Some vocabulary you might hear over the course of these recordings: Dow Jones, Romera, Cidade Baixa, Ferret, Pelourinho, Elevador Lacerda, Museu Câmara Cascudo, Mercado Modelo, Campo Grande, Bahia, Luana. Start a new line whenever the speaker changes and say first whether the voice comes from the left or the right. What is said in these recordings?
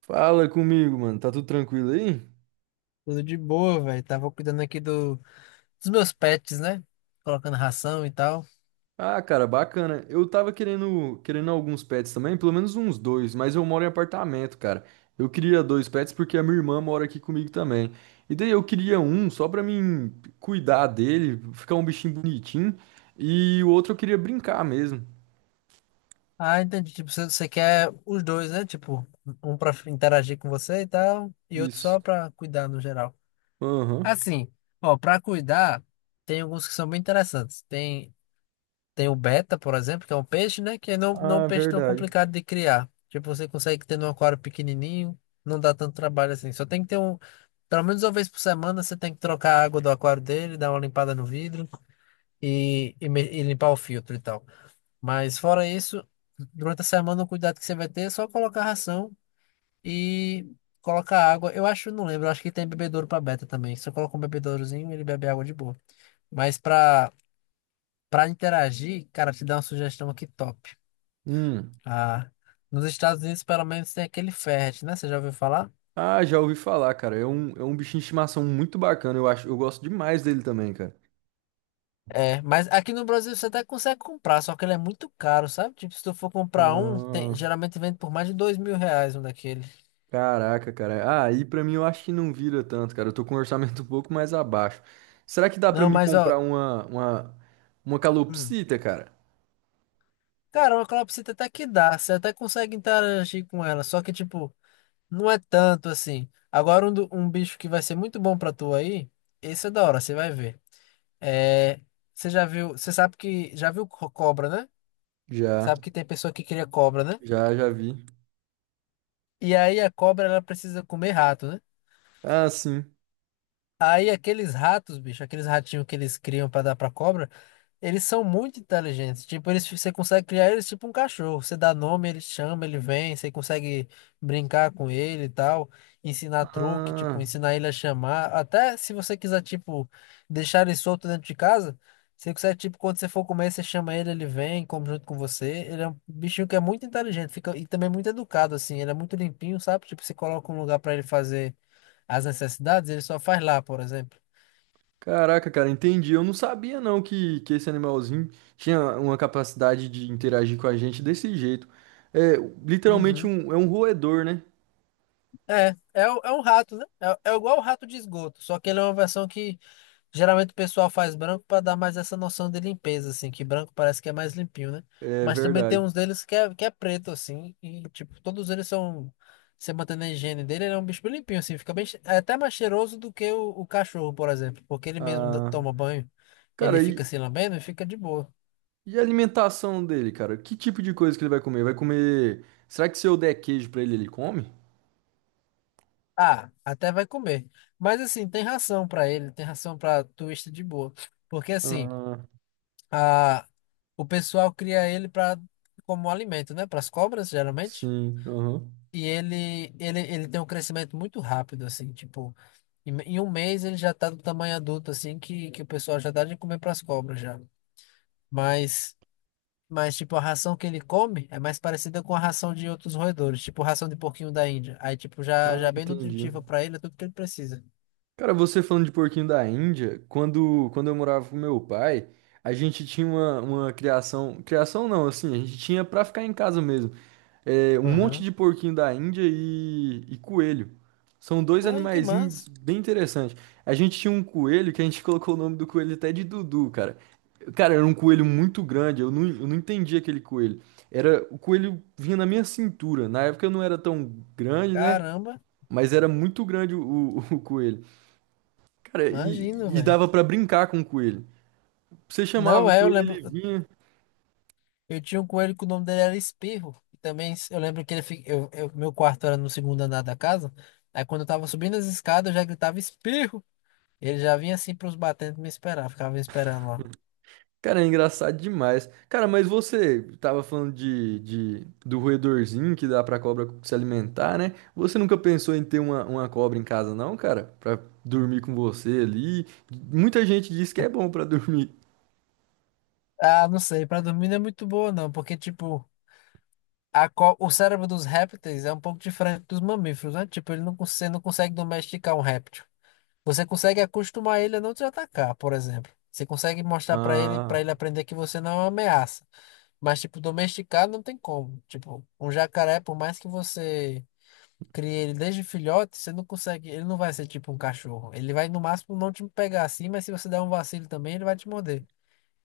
right: Fala comigo, mano. Tá tudo tranquilo aí?
left: Tudo de boa, velho. Tava cuidando aqui dos meus pets, né? Colocando ração e tal.
right: Ah, cara, bacana. Eu tava querendo alguns pets também, pelo menos uns dois, mas eu moro em apartamento, cara. Eu queria dois pets porque a minha irmã mora aqui comigo também. E daí eu queria um só pra mim cuidar dele, ficar um bichinho bonitinho, e o outro eu queria brincar mesmo.
left: Ah, entendi. Tipo, você quer os dois, né? Tipo, um pra interagir com você e tal, e outro
right: Isso.
left: só pra cuidar no geral.
right: Aham.
left: Assim, ó, pra cuidar, tem alguns que são bem interessantes. Tem o beta, por exemplo, que é um peixe, né? Que não é um
right: Ah,
left: peixe tão
right: verdade.
left: complicado de criar. Tipo, você consegue ter num aquário pequenininho, não dá tanto trabalho assim. Só tem que ter um. Pelo menos uma vez por semana você tem que trocar a água do aquário dele, dar uma limpada no vidro e limpar o filtro e tal. Mas fora isso, durante a semana o cuidado que você vai ter é só colocar ração e colocar água. Eu acho, não lembro, eu acho que tem bebedouro para beta também. Você coloca um bebedourozinho, ele bebe água de boa. Mas para interagir, cara, te dá uma sugestão aqui top.
right: Hum.
left: Ah, nos Estados Unidos pelo menos tem aquele Ferret, né? Você já ouviu falar?
right: Ah, já ouvi falar, cara. É um bichinho de estimação muito bacana. Eu acho, eu gosto demais dele também, cara.
left: É, mas aqui no Brasil você até consegue comprar, só que ele é muito caro, sabe? Tipo, se tu for comprar um, tem-
right: Ah.
left: geralmente vende por mais de R$ 2.000 um daquele.
right: Caraca, cara. Ah, e pra mim eu acho que não vira tanto, cara. Eu tô com um orçamento um pouco mais abaixo. Será que dá pra
left: Não,
right: mim
left: mas ó,
right: comprar uma
left: hum,
right: calopsita, cara?
left: cara, uma calopsita até que dá, você até consegue interagir com ela, só que tipo, não é tanto assim. Agora um, do- um bicho que vai ser muito bom pra tu aí, esse é da hora, você vai ver. É, você já viu, você sabe que, já viu cobra, né?
right: Já,
left: Sabe que tem pessoa que cria cobra, né?
right: já vi.
left: E aí a cobra ela precisa comer rato, né?
right: Ah, sim.
left: Aí aqueles ratos, bicho, aqueles ratinhos que eles criam pra dar pra cobra, eles são muito inteligentes. Tipo, eles, você consegue criar eles tipo um cachorro. Você dá nome, ele chama, ele vem. Você consegue brincar com ele e tal. Ensinar truque, tipo,
right: Ah,
left: ensinar ele a chamar. Até se você quiser, tipo, deixar ele solto dentro de casa, você consegue, tipo, quando você for comer, você chama ele, ele vem, come junto com você. Ele é um bichinho que é muito inteligente, fica, e também muito educado, assim. Ele é muito limpinho, sabe? Tipo, você coloca um lugar pra ele fazer as necessidades, ele só faz lá, por exemplo.
right: caraca, cara, entendi. Eu não sabia não que esse animalzinho tinha uma capacidade de interagir com a gente desse jeito. É, literalmente
left: Uhum.
right: é um roedor, né?
left: É, o- é um rato, né? É, é igual o rato de esgoto, só que ele é uma versão que geralmente o pessoal faz branco para dar mais essa noção de limpeza, assim, que branco parece que é mais limpinho, né?
right: É
left: Mas também tem
right: verdade.
left: uns deles que é preto, assim, e, tipo, todos eles são, você mantendo a higiene dele, ele é um bicho bem limpinho, assim, fica bem, che- é até mais cheiroso do que o cachorro, por exemplo, porque ele mesmo dá-
right: Ah,
left: toma banho, ele
right: cara,
left: fica
right: e
left: se lambendo e fica de boa.
right: E a alimentação dele, cara? Que tipo de coisa que ele vai comer? Vai comer. Será que se eu der queijo pra ele, ele come?
left: Ah, até vai comer. Mas, assim, tem ração para ele, tem ração para twist de boa, porque, assim.
right: Ah,
left: A, o pessoal cria ele para como alimento, né? Para as cobras, geralmente.
right: sim, aham.
left: E ele tem um crescimento muito rápido, assim, tipo, em um mês ele já tá do tamanho adulto, assim, que o pessoal já dá de comer para as cobras já. Mas, mas, tipo, a ração que ele come é mais parecida com a ração de outros roedores, tipo ração de porquinho da Índia. Aí, tipo, já
right: Ah,
left: é bem
right: entendi.
left: nutritiva para ele, é tudo que ele precisa.
right: Cara, você falando de porquinho da Índia, quando eu morava com meu pai, a gente tinha uma criação. Criação não, assim, a gente tinha pra ficar em casa mesmo. É, um monte
left: Aham.
right: de porquinho da Índia e coelho. São dois
left: Ai, que
right: animaizinhos
left: massa.
right: bem interessantes. A gente tinha um coelho que a gente colocou o nome do coelho até de Dudu, cara. Cara, era um coelho muito grande, eu não entendi aquele coelho. Era, o coelho vinha na minha cintura. Na época eu não era tão grande, né?
left: Caramba,
right: Mas era muito grande o coelho. Cara,
left: imagino,
right: e
left: velho.
right: dava pra brincar com o coelho. Você chamava
left: Não,
right: o
left: é, eu
right: coelho,
left: lembro.
right: ele vinha.
left: Eu tinha um coelho que o nome dele era Espirro. E também s- eu lembro que ele fi- eu- meu quarto era no segundo andar da casa. Aí quando eu tava subindo as escadas, eu já gritava Espirro. Ele já vinha assim pros batentes me esperar, ficava me esperando lá.
right: Cara, é engraçado demais. Cara, mas você tava falando de- do roedorzinho que dá pra cobra se alimentar, né? Você nunca pensou em ter uma cobra em casa, não, cara? Pra dormir com você ali? Muita gente diz que é bom pra dormir.
left: Ah, não sei, pra dormir não é muito boa não, porque tipo, a co- o cérebro dos répteis é um pouco diferente dos mamíferos, né? Tipo, ele não, você não consegue domesticar um réptil. Você consegue acostumar ele a não te atacar, por exemplo. Você consegue mostrar pra ele, para
right: Ah,
left: ele aprender que você não é uma ameaça. Mas, tipo, domesticado não tem como. Tipo, um jacaré, por mais que você crie ele desde filhote, você não consegue. Ele não vai ser tipo um cachorro. Ele vai, no máximo, não te pegar assim, mas se você der um vacilo também, ele vai te morder.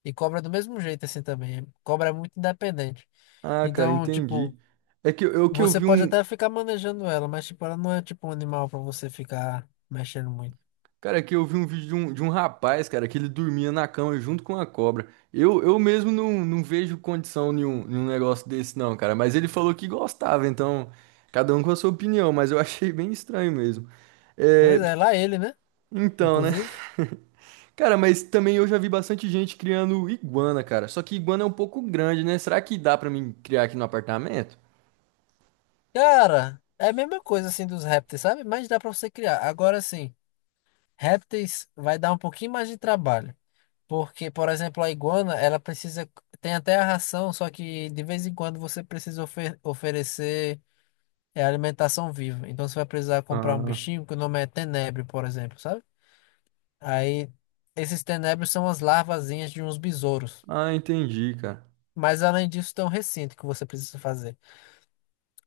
left: E cobra do mesmo jeito, assim também. Cobra é muito independente.
right: ah, cara,
left: Então, tipo,
right: entendi. É que eu
left: você
right: vi
left: pode
right: um.
left: até ficar manejando ela, mas, tipo, ela não é tipo um animal pra você ficar mexendo muito.
right: Cara, aqui eu vi um vídeo de um rapaz, cara, que ele dormia na cama junto com a cobra. Eu mesmo não, não vejo condição nenhum negócio desse, não, cara. Mas ele falou que gostava, então, cada um com a sua opinião, mas eu achei bem estranho mesmo. É,
left: Pois é, lá ele, né?
right: então, né?
left: Inclusive.
right: Cara, mas também eu já vi bastante gente criando iguana, cara. Só que iguana é um pouco grande, né? Será que dá pra mim criar aqui no apartamento?
left: Cara, é a mesma coisa, assim, dos répteis, sabe? Mas dá pra você criar. Agora, sim. Répteis vai dar um pouquinho mais de trabalho, porque, por exemplo, a iguana, ela precisa, tem até a ração, só que de vez em quando você precisa oferecer alimentação viva. Então você vai precisar comprar um
right: Ah,
left: bichinho que o nome é tenebro, por exemplo, sabe? Aí esses tenebros são as larvazinhas de uns besouros.
right: ah, entendi, cara.
left: Mas além disso, tem um recinto que você precisa fazer.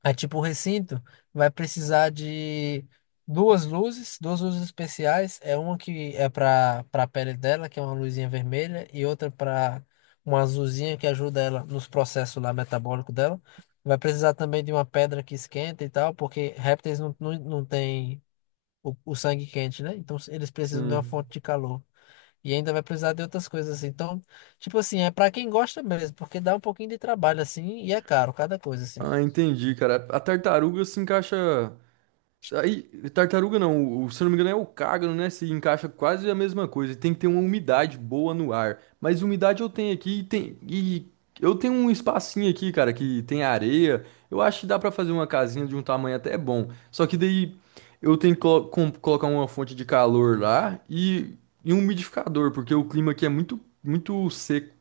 left: Aí, tipo, o recinto vai precisar de duas luzes especiais. É uma que é para a pele dela, que é uma luzinha vermelha, e outra para uma azulzinha que ajuda ela nos processos lá metabólicos dela. Vai precisar também de uma pedra que esquenta e tal, porque répteis não têm o sangue quente, né? Então eles precisam de uma
right: Sim.
left: fonte de calor. E ainda vai precisar de outras coisas assim. Então, tipo assim, é para quem gosta mesmo, porque dá um pouquinho de trabalho assim e é caro cada coisa assim.
right: Ah, entendi, cara. A tartaruga se encaixa. Aí, tartaruga não, o, se eu não me engano é o cágano, né? Se encaixa quase a mesma coisa. Tem que ter uma umidade boa no ar. Mas umidade eu tenho aqui e tem e eu tenho um espacinho aqui, cara, que tem areia. Eu acho que dá pra fazer uma casinha de um tamanho até bom. Só que daí eu tenho que colocar uma fonte de calor lá e um umidificador, porque o clima aqui é muito seco.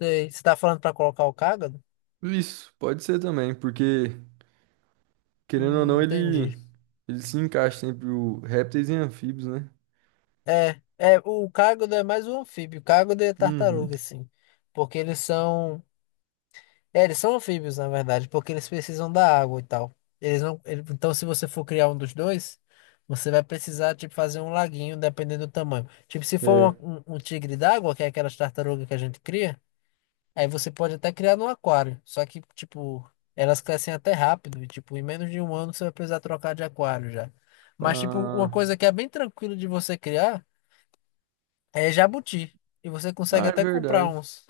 left: Sei. Você tá falando pra colocar o cágado?
right: Isso, pode ser também, porque querendo ou não
left: Entendi.
right: ele se encaixa sempre o répteis e anfíbios, né?
left: É, o cágado é mais um anfíbio. O cágado é
right: Uhum.
left: tartaruga, assim. Porque eles são. É, eles são anfíbios, na verdade, porque eles precisam da água e tal. Eles não. Então, se você for criar um dos dois, você vai precisar, tipo, fazer um laguinho, dependendo do tamanho. Tipo, se
right: É.
left: for um tigre d'água, que é aquelas tartarugas que a gente cria. Aí você pode até criar no aquário. Só que, tipo, elas crescem até rápido. E, tipo, em menos de um ano você vai precisar trocar de aquário já. Mas, tipo, uma
right: Ah,
left: coisa que é bem tranquilo de você criar é jabuti. E você consegue
right: ah, é
left: até comprar
right: verdade.
left: uns.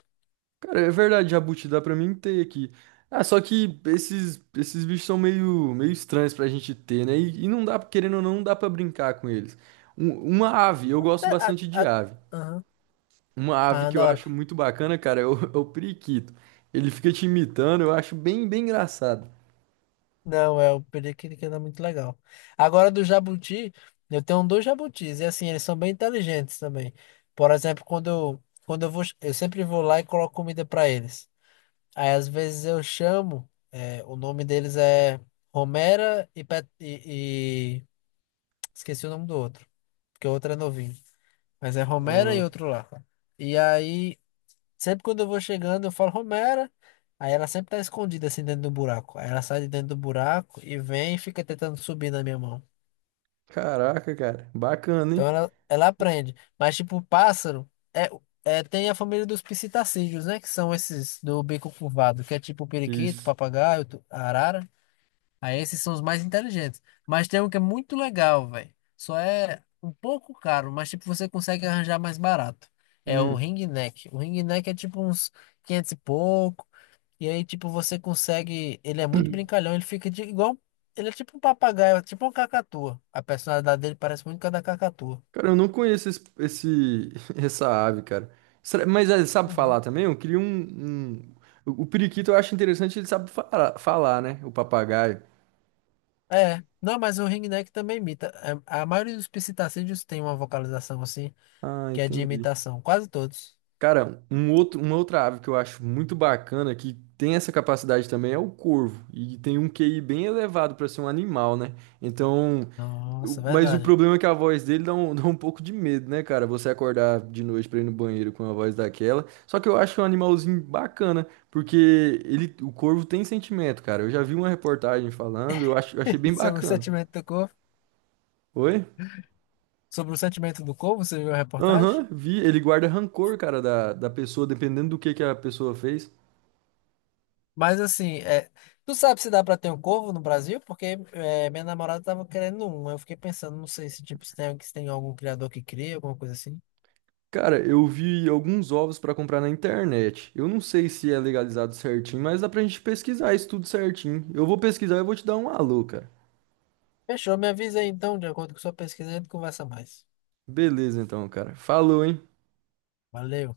right: Cara, é verdade, jabuti, dá pra mim ter aqui. Ah, só que esses bichos são meio estranhos pra gente ter, né? E não dá, querendo ou não, não dá pra brincar com eles. Um- uma ave, eu gosto
left: até- a-
right: bastante de
left: a-
right: ave.
left: Aham.
right: Uma ave
left: Ah,
right: que eu
left: da hora.
right: acho muito bacana, cara, é o, é o periquito. Ele fica te imitando, eu acho bem, bem engraçado.
left: Não, é o periquito que não é muito legal. Agora do jabuti, eu tenho dois jabutis. E assim, eles são bem inteligentes também. Por exemplo, quando eu vou, eu sempre vou lá e coloco comida pra eles. Aí às vezes eu chamo, é, o nome deles é Romera e esqueci o nome do outro, porque o outro é novinho. Mas é Romera e
right: Ah,
left: outro lá. E aí, sempre quando eu vou chegando, eu falo Romera. Aí ela sempre tá escondida assim dentro do buraco. Aí ela sai de dentro do buraco e vem e fica tentando subir na minha mão.
right: caraca, cara, bacana,
left: Então
right: hein?
left: ela aprende. Mas tipo, o pássaro tem a família dos psitacídeos, né? Que são esses do bico curvado, que é tipo o periquito,
right: Isso.
left: papagaio, arara. Aí esses são os mais inteligentes. Mas tem um que é muito legal, velho. Só é um pouco caro, mas tipo, você consegue arranjar mais barato. É o
right: Hum.
left: ring neck. O ring neck é tipo uns 500 e pouco. E aí, tipo, você consegue. Ele é muito brincalhão, ele fica igual. Ele é tipo um papagaio, é tipo uma cacatua. A personalidade dele parece muito com a da cacatua.
right: Cara, eu não conheço essa ave, cara. Será- Mas ele sabe
left: Uhum.
right: falar também? Eu queria um, um- O o periquito eu acho interessante, ele sabe fala- falar, né? O papagaio.
left: É, não, mas o ringneck também imita. É, a maioria dos psitacídeos tem uma vocalização assim,
right: Ah,
left: que é de
right: entendi.
left: imitação, quase todos.
right: Cara, uma outra ave que eu acho muito bacana, que tem essa capacidade também, é o corvo. E tem um QI bem elevado para ser um animal, né? Então, O-
left: Nossa,
right: Mas o
left: verdade.
right: problema é que a voz dele dá um, dá um pouco de medo, né, cara? Você acordar de noite pra ir no banheiro com uma voz daquela. Só que eu acho um animalzinho bacana, porque ele, o corvo tem sentimento, cara. Eu já vi uma reportagem falando, eu acho, eu achei bem
left: sobre o
right: bacana.
left: sentimento do corpo,
right: Oi?
left: Sobre o sentimento do corvo, você viu a reportagem?
right: Aham, vi. Ele guarda rancor, cara, da pessoa, dependendo do que a pessoa fez.
left: Mas assim, tu sabe se dá pra ter um corvo no Brasil? Porque é, minha namorada tava querendo um. Aí eu fiquei pensando, não sei se tipo se tem algum criador que cria, alguma coisa assim.
right: Cara, eu vi alguns ovos pra comprar na internet. Eu não sei se é legalizado certinho, mas dá pra gente pesquisar isso tudo certinho. Eu vou pesquisar e eu vou te dar um alô, cara.
left: Fechou, me avisa aí então, de acordo com sua pesquisa, a gente conversa mais.
right: Beleza, então, cara. Falou, hein?
left: Valeu.